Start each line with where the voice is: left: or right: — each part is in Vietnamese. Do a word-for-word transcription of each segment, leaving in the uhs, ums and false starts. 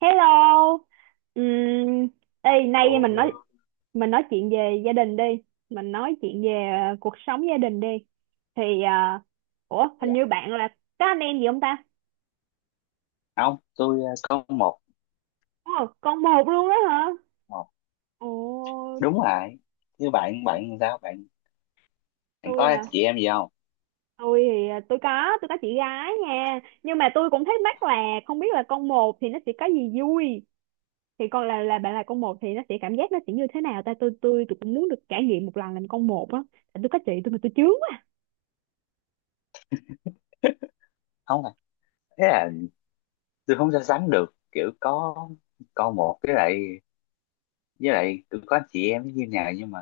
right: Hello. Ừm, ê, nay
left: Ôi,
right: mình nói mình nói chuyện về gia đình đi. Mình nói chuyện về ờ, cuộc sống gia đình đi. Thì à, ủa, Hình
left: dạ.
right: như bạn là có anh em gì không ta?
left: không tôi ờ, Có một
right: Ồ, con một luôn đó hả?
left: một
right: Ồ,
left: đúng rồi. Như bạn bạn sao bạn Bạn
right: tôi
left: có
right: à,
left: chị em gì không?
right: tôi thì à, tôi có, tôi có chị gái nha. Nhưng mà tôi cũng thắc mắc là không biết là con một thì nó sẽ có gì vui. Thì còn là là bạn là con một thì nó sẽ cảm giác nó sẽ như thế nào ta? Tôi tôi tôi cũng muốn được trải nghiệm một lần làm con một á. Tại tôi có chị tôi mà tôi chướng quá.
left: Không à. Thế là tôi không so sánh được, kiểu có con một với lại với lại tôi có anh chị em như nào. Nhưng mà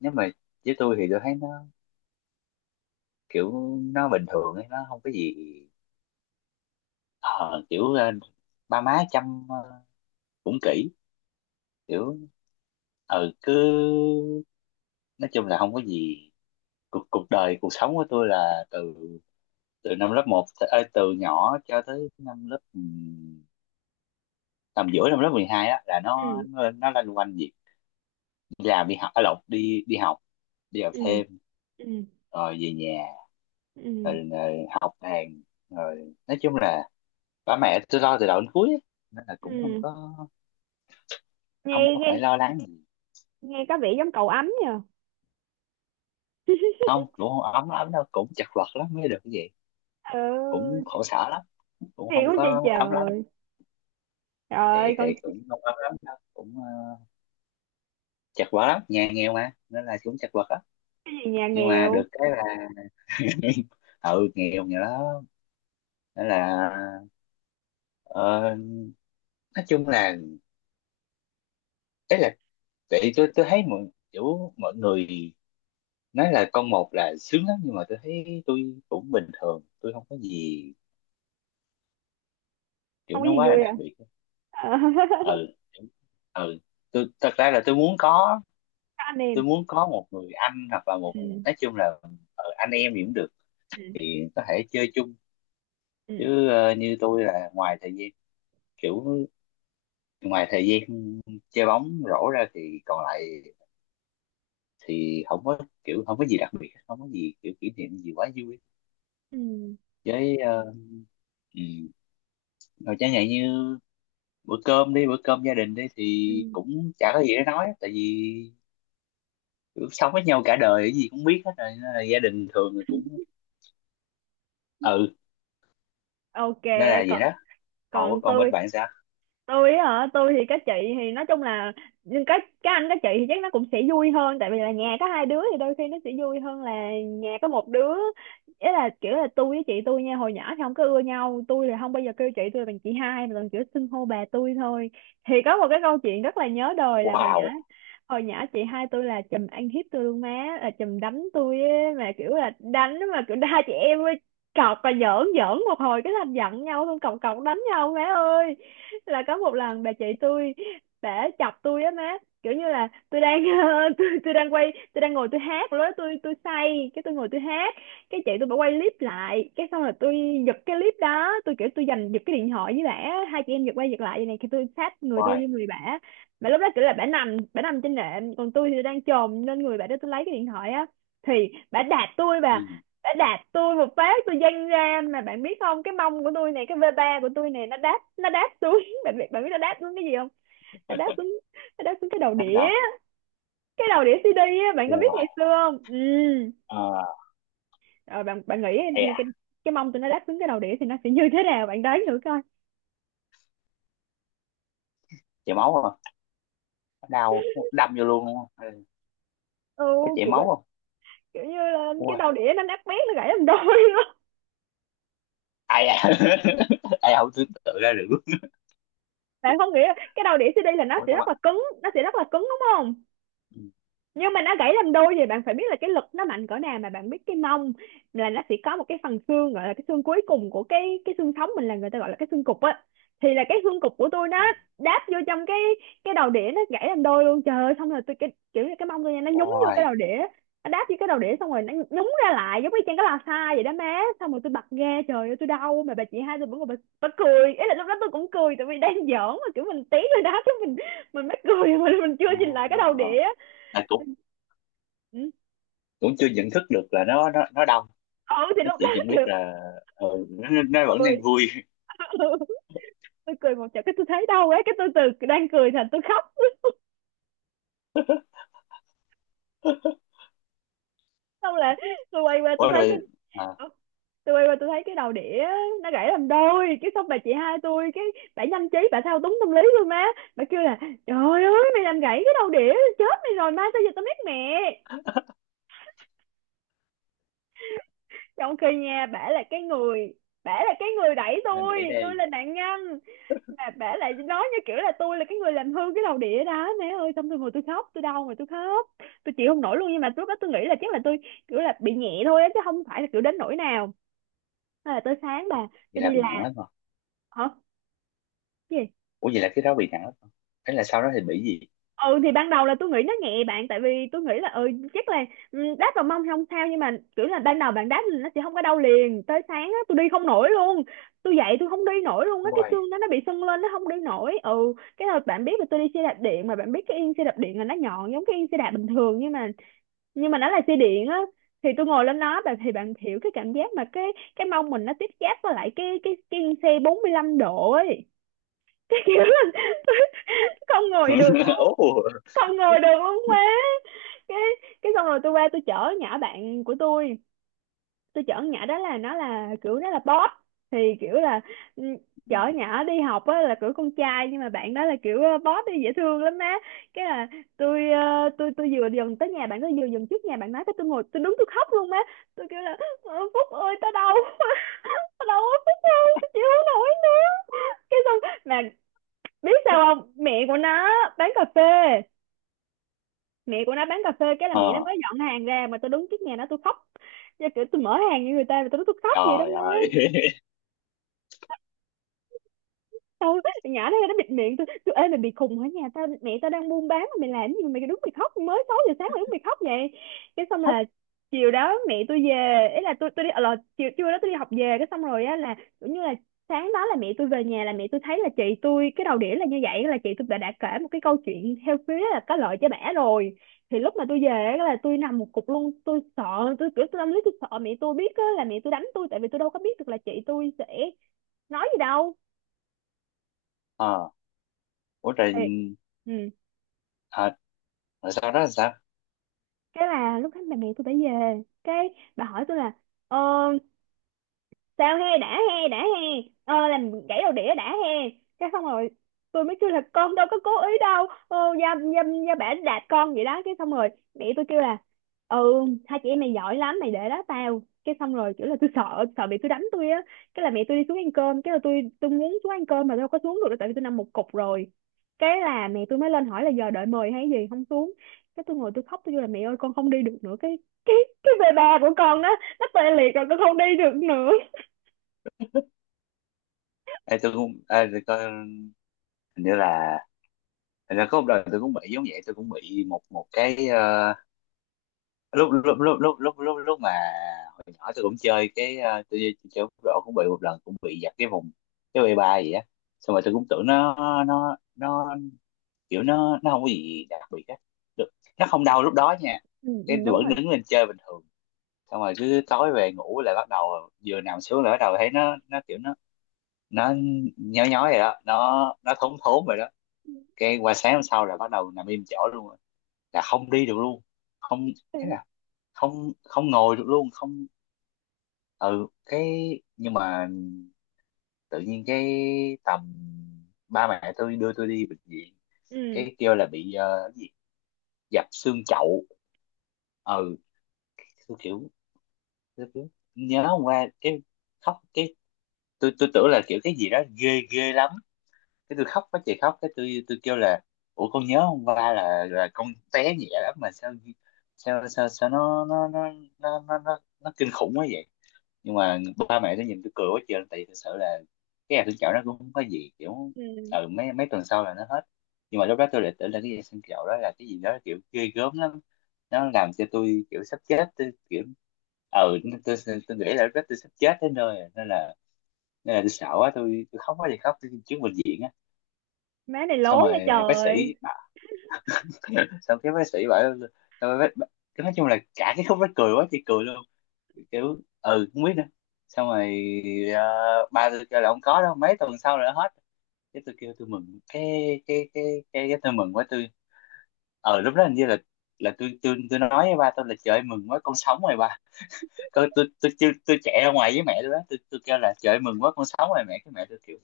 left: nếu mà với tôi thì tôi thấy nó kiểu nó bình thường ấy, nó không có gì. ờ, kiểu ờ, Ba má chăm ờ, cũng kỹ, kiểu, ừ, cứ nói chung là không có gì. Cuộc cuộc đời cuộc sống của tôi là từ từ năm lớp một, ơi, từ nhỏ cho tới năm lớp ừm, tầm giữa năm lớp mười hai á, là nó
right: Ừ,
left: nó, nó loanh quanh việc đi làm đi học, ở lộn đi đi học, đi học
right: ừ,
left: thêm,
right: ừ,
left: rồi về nhà,
right: ừ,
left: rồi, rồi học đàn, rồi nói chung là ba mẹ tôi lo từ đầu đến cuối á. Nên là cũng không
right: ừ,
left: có,
right: nghe
left: không có
right: nghe
left: phải lo lắng gì.
right: nghe có vẻ giống cậu ấm nhờ.
left: Không, cũng không ấm lắm đâu, cũng chật vật lắm mới được cái gì, cũng
right: Ừ,
left: khổ sở lắm, cũng
right: hiểu
left: không
right: chứ, trời
left: có ấm lắm.
right: trời
left: thì
right: ơi
left: thì
right: con.
left: cũng không ấm lắm đâu, cũng ờ, chật vật lắm, nhà nghèo mà, nên là cũng chật vật.
right: Cái gì nhà
left: Nhưng mà được
right: nghèo,
left: cái là ừ, nghèo, nghèo lắm. Nên là, ờ, nói chung là, đấy là, tại tôi tôi thấy mọi kiểu mọi người nói là con một là sướng lắm, nhưng mà tôi thấy tôi cũng bình thường, tôi không có gì kiểu
right: không có
left: nó
right: gì
left: quá là
right: vui à?
left: đặc biệt.
right: Ờ,
left: Ừ, ừ. tôi thật ra là tôi muốn có
right: có anh em,
left: Tôi muốn có một người anh hoặc là một người,
right: ừ,
left: nói chung là ờ, anh em gì cũng được,
right: ừ,
left: thì có thể chơi chung.
right: ừ,
left: Chứ ờ, như tôi là ngoài thời gian kiểu ngoài thời gian chơi bóng rổ ra thì còn lại thì không có kiểu không có gì đặc biệt, không có gì kiểu kỷ niệm gì quá vui. Với uh, ừ. Rồi chẳng hạn như bữa cơm đi bữa cơm gia đình đi
right: ừ,
left: thì cũng chả có gì để nói, tại vì kiểu sống với nhau cả đời cái gì cũng biết hết rồi, nên là gia đình thường là cũng,
right: ừ.
left: ừ,
right: Ok,
left: nên là vậy
right: còn
left: đó. Còn,
right: còn
left: còn
right: tôi
left: bên bạn sao?
right: tôi á hả? Tôi thì các chị, thì nói chung là, nhưng các các anh các chị thì chắc nó cũng sẽ vui hơn tại vì là nhà có hai đứa thì đôi khi nó sẽ vui hơn là nhà có một đứa. Ý là kiểu là tôi với chị tôi nha, hồi nhỏ thì không có ưa nhau, tôi là không bao giờ kêu chị tôi là bằng chị hai mà toàn kiểu xưng hô bà tôi thôi. Thì có một cái câu chuyện rất là nhớ đời là hồi nhỏ
left: Wow,
right: hồi nhỏ chị hai tôi là chùm ăn hiếp tôi luôn má, là chùm đánh tôi á, mà kiểu là đánh mà kiểu hai chị em cọc và giỡn giỡn một hồi cái thành giận nhau xong cọc cọc đánh nhau má ơi. Là có một lần bà chị tôi đã chọc tôi á má, kiểu như là tôi đang tôi, tôi đang quay, tôi đang ngồi tôi hát, lúc đó tôi tôi say cái tôi ngồi tôi hát, cái chị tôi bà quay clip lại, cái xong rồi tôi giật cái clip đó, tôi kiểu tôi giành giật cái điện thoại với bả, hai chị em giật quay giật lại vậy này thì tôi sát người tôi
left: wow,
right: với người bả. Mà lúc đó kiểu là bả nằm, bả nằm trên nệm còn tôi thì đang chồm lên người bả để tôi lấy cái điện thoại á. Thì bả đạp tôi, bà
left: ừ,
right: đã đạp tôi một phát tôi văng ra, mà bạn biết không, cái mông của tôi này, cái vê ba của tôi này, nó đáp, nó đáp xuống bạn biết bạn biết nó đáp xuống cái gì không? Nó đáp xuống nó đáp xuống cái đầu
left: bắt
right: đĩa,
left: đầu,
right: cái đầu đĩa xê đê á, bạn có biết
left: wow.
right: ngày xưa không? Ừ,
left: Ờ,
right: rồi bạn bạn nghĩ
left: ê,
right: thì
left: à,
right: cái cái mông tụi nó đáp xuống cái đầu đĩa thì nó sẽ như thế nào, bạn đoán thử coi.
left: chảy máu không? Đau, đâm vô luôn đúng không? Ừ.
right: Ừ,
left: Có chảy
right: kiểu,
left: máu không?
right: kiểu như là cái đầu đĩa nó nát bét, nó gãy làm đôi luôn
left: Ai ai ai không tưởng tượng ra được.
right: bạn không nghĩ cái đầu đĩa xi đi là nó
left: Ủa
right: sẽ
left: sao mà,
right: rất là cứng, nó sẽ rất là cứng đúng không,
left: ừ.
right: nhưng mà nó gãy làm đôi thì bạn phải biết là cái lực nó mạnh cỡ nào. Mà bạn biết cái mông là nó sẽ có một cái phần xương gọi là cái xương cuối cùng của cái cái xương sống mình là người ta gọi là cái xương cụt á. Thì là cái xương cụt của tôi nó đáp vô trong cái cái đầu đĩa, nó gãy làm đôi luôn trời ơi. Xong rồi tôi, cái kiểu như cái mông tôi nha, nó nhúng vô
left: Ôi,
right: cái đầu đĩa, nó đáp vô cái đầu đĩa xong rồi nó nhúng ra lại giống như trên cái lò xo vậy đó má. Xong rồi tôi bật ra trời ơi tôi đau, mà bà chị hai tôi vẫn còn bà, bà cười. Ý là lúc đó tôi cũng cười tại vì đang giỡn mà, kiểu mình tí rồi đá chứ mình mình mới cười mà mình chưa nhìn lại cái đầu
left: oh.
right: đĩa.
left: Là cũng
right: Ừ,
left: cũng chưa nhận thức được là nó nó nó đông,
right: ừ, thì
left: nó
right: lúc đó
left: chỉ nhận biết
right: kiểu
left: là, ờ, nó, nó nó vẫn
right: cười.
left: đang vui.
right: ừ, tôi cười một trận cái tôi thấy đau quá, cái tôi từ đang cười thành tôi khóc. Xong là tôi quay qua tôi
left: Ủa
right: thấy cái
left: rồi, à,
right: ờ, tôi quay qua tôi thấy cái đầu đĩa nó gãy làm đôi. Cái xong bà chị hai tôi cái bà nhanh trí, bà thao túng tâm lý luôn má. Bà kêu là trời ơi mày làm gãy cái đầu đĩa, chết mày rồi, mai sao giờ tao biết mẹ, trong khi nha bả là cái người, bả là cái người đẩy
left: nên để
right: tôi tôi
left: đây.
right: là nạn nhân mà bả lại nói như kiểu là tôi là cái người làm hư cái lầu đĩa đó mẹ ơi. Xong tôi ngồi tôi khóc, tôi đau mà tôi khóc, tôi chịu không nổi luôn. Nhưng mà lúc đó tôi nghĩ là chắc là tôi kiểu là bị nhẹ thôi á chứ không phải là kiểu đến nỗi nào. Thế là tới sáng bà
left: Vậy
right: tôi
left: là
right: đi
left: bị nặng
right: làm.
left: lắm rồi.
right: Hả? Gì?
left: Ủa vậy là cái đó bị nặng lắm rồi, thế là sau đó thì bị gì?
right: Ừ, thì ban đầu là tôi nghĩ nó nhẹ bạn, tại vì tôi nghĩ là ừ, chắc là, ừ, đáp vào mông thì không sao, nhưng mà kiểu là ban đầu bạn đáp là nó sẽ không có đau liền, tới sáng á tôi đi không nổi luôn. Tôi dậy tôi không đi nổi luôn á, cái
left: Ôi.
right: xương đó nó bị sưng lên, nó không đi nổi. Ừ, cái rồi bạn biết là tôi đi xe đạp điện mà, bạn biết cái yên xe đạp điện là nó nhọn giống cái yên xe đạp bình thường, nhưng mà nhưng mà nó là xe điện á, thì tôi ngồi lên nó bạn, thì bạn hiểu cái cảm giác mà cái cái mông mình nó tiếp giáp với lại cái cái cái yên xe bốn mươi lăm độ ấy cái kiểu là không ngồi được luôn,
left: Ủa,
right: không ngồi được luôn má. Cái cái xong rồi tôi qua tôi chở nhỏ bạn của tôi tôi chở nhỏ đó là nó là kiểu nó là boss. Thì kiểu là, ừ, chở nhỏ đi học á là kiểu con trai nhưng mà bạn đó là kiểu ờ, boss đi dễ thương lắm má. Cái là tôi ờ, tôi tôi vừa dần tới nhà bạn đó, vừa dần trước nhà bạn nói cái tôi ngồi tôi đứng tôi khóc luôn má. Tôi kêu là "Ờ, Phúc ơi tao đau quá, tao đau quá Phúc, tao chịu không nổi nữa". Cái xong, mà biết sao không, mẹ của nó bán cà phê, mẹ của nó bán cà phê cái là mẹ nó
left: ờ,
right: mới dọn hàng ra mà tôi đứng trước nhà nó tôi khóc. Chứ kiểu tôi mở hàng như người ta mà tôi nói tôi khóc vậy đó.
left: trời
right: Nó
left: ơi.
right: tao, nhỏ nó nó bịt miệng tôi tôi ê mày bị khùng hả, nhà tao mẹ tao đang buôn bán mà mày làm gì mà mày đứng mày khóc, mới sáu giờ sáng mày đứng mày khóc vậy. Cái xong là chiều đó mẹ tôi về, ý là tôi tôi đi ờ, là chiều trưa đó tôi đi học về, cái xong rồi á là cũng như là sáng đó là mẹ tôi về nhà là mẹ tôi thấy là chị tôi cái đầu đĩa là như vậy, là chị tôi đã, đã kể một cái câu chuyện theo phía là có lợi cho bả rồi. Thì lúc mà tôi về á là tôi nằm một cục luôn, tôi sợ, tôi kiểu tôi tâm lý tôi sợ mẹ tôi biết á là mẹ tôi đánh tôi, tại vì tôi đâu có biết được là chị tôi sẽ nói gì đâu.
left: Ờ, ủa rồi,
right: Thì ừ.
left: à, rồi sau đó là sao?
right: Cái là lúc hết bạn bè tôi phải về cái bà hỏi tôi là ờ, sao he đã he đã he ờ, làm gãy đầu đĩa đã he. Cái xong rồi tôi mới kêu là con đâu có cố ý đâu ờ, gia gia gia bả đạp con vậy đó. Cái xong rồi mẹ tôi kêu là ừ hai chị em mày giỏi lắm mày để đó tao. Cái xong rồi kiểu là tôi sợ, sợ bị tôi đánh tôi á. Cái là mẹ tôi đi xuống ăn cơm, cái là tôi tôi muốn xuống ăn cơm mà tôi đâu có xuống được đâu, tại vì tôi nằm một cục rồi. Cái là mẹ tôi mới lên hỏi là giờ đợi mời hay gì không xuống, cái tôi ngồi tôi khóc tôi kêu là mẹ ơi con không đi được nữa, cái cái cái về bà của con đó nó tê liệt rồi con không đi được nữa.
left: Ê, tôi cũng ê, tôi coi hình như là, thành ra có một đời tôi cũng bị giống vậy, tôi cũng bị một một cái, ờ, lúc lúc lúc lúc lúc lúc lúc mà hồi nhỏ tôi cũng chơi cái, ờ, tôi chơi bóng rổ cũng bị một lần, cũng bị giật cái vùng cái bay ba gì á. Xong rồi tôi cũng tưởng nó nó nó kiểu nó nó không có gì đặc biệt á, được, nó không đau lúc đó nha.
right: Ừ, ừ,
left: Cái tôi
right: đúng
left: vẫn
right: rồi.
left: đứng lên chơi bình thường, xong rồi cứ tối về ngủ lại, bắt đầu vừa nằm xuống là bắt đầu thấy nó nó kiểu nó nó nhói nhói rồi đó, nó nó thốn thốn rồi đó. Cái qua sáng hôm sau là bắt đầu nằm im chỗ luôn, là không đi được luôn, không, thế
right: Ừ,
left: là không, không ngồi được luôn, không, ừ. Cái nhưng mà tự nhiên cái tầm ba mẹ tôi đưa tôi đi bệnh viện,
right: ừ.
left: cái kêu là bị, ờ, cái gì, dập xương chậu, ừ. tôi kiểu tôi kiểu nhớ hôm qua, cái khóc, cái tôi tôi tưởng là kiểu cái gì đó ghê ghê lắm. Cái tôi khóc quá chị, khóc cái tôi tôi kêu là, ủa con nhớ hôm qua là là con té nhẹ lắm, mà sao sao sao sao nó nó nó nó nó nó, nó kinh khủng quá vậy. Nhưng mà ba mẹ nó nhìn tôi cười quá trời, tại vì thực sự là cái hạt thương chậu nó cũng không có gì kiểu,
right: Ừ.
left: ừ, mấy mấy tuần sau là nó hết. Nhưng mà lúc đó tôi lại tưởng là cái hạt thương chậu đó là cái gì đó kiểu ghê gớm lắm, nó làm cho tôi kiểu sắp chết, tôi kiểu, ừ, tôi, tôi, tôi nghĩ là lúc đó tôi sắp chết đến nơi rồi. Nên là, nên là tôi sợ quá, tôi, tôi khóc quá thì khóc tôi trước bệnh viện á.
right: Má này lố
left: Xong
right: nha
left: rồi bác
right: trời.
left: sĩ bảo- xong cái bác sĩ bảo, xong rồi bác, bác, cái nói chung là cả cái khúc đó cười quá chị cười luôn, kiểu ừ không biết nữa. Xong rồi ờ, ba tôi kêu là không có đâu, mấy tuần sau là nó hết. Cái tôi kêu tôi mừng cái, cái cái cái, cái tôi mừng quá tôi, ờ lúc đó hình như là là tôi tôi tôi nói với ba tôi là, trời ơi, mừng quá con sống rồi ba. Tôi tôi tôi tôi, tôi chạy ra ngoài với mẹ tôi đó, tôi tôi kêu là trời ơi, mừng quá con sống rồi mẹ. Cái mẹ tôi kiểu,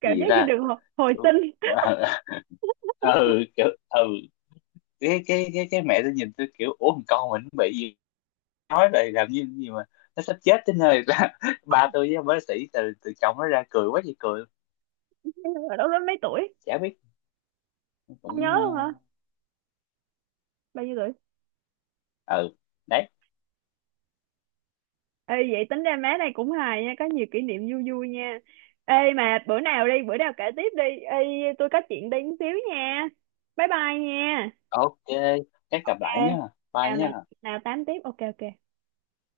right: Cảm
left: gì
right: giác như
left: ra,
right: được hồi, hồi
left: kiểu,
right: sinh.
left: ừ kiểu ừ, cái cái cái cái mẹ tôi nhìn tôi kiểu ủa thằng con mình nó bị gì, nói vậy làm như gì mà nó sắp chết đến nơi ra. Ba tôi với ông bác sĩ từ từ chồng nó ra cười quá chị cười.
right: Ở đó mấy tuổi,
left: Chả biết,
right: không nhớ luôn hả,
left: cũng,
right: bao nhiêu tuổi?
left: ờ, ừ, đấy.
right: Ê vậy tính ra má này cũng hài nha, có nhiều kỷ niệm vui vui nha. Ê mà bữa nào đi bữa nào kể tiếp đi ê, tôi có chuyện đi một xíu nha, bye bye nha.
left: Ok, chắc gặp lại
right: Ê
left: nhá, bye
right: nào
left: nhá.
right: nào nào tám tiếp, ok ok.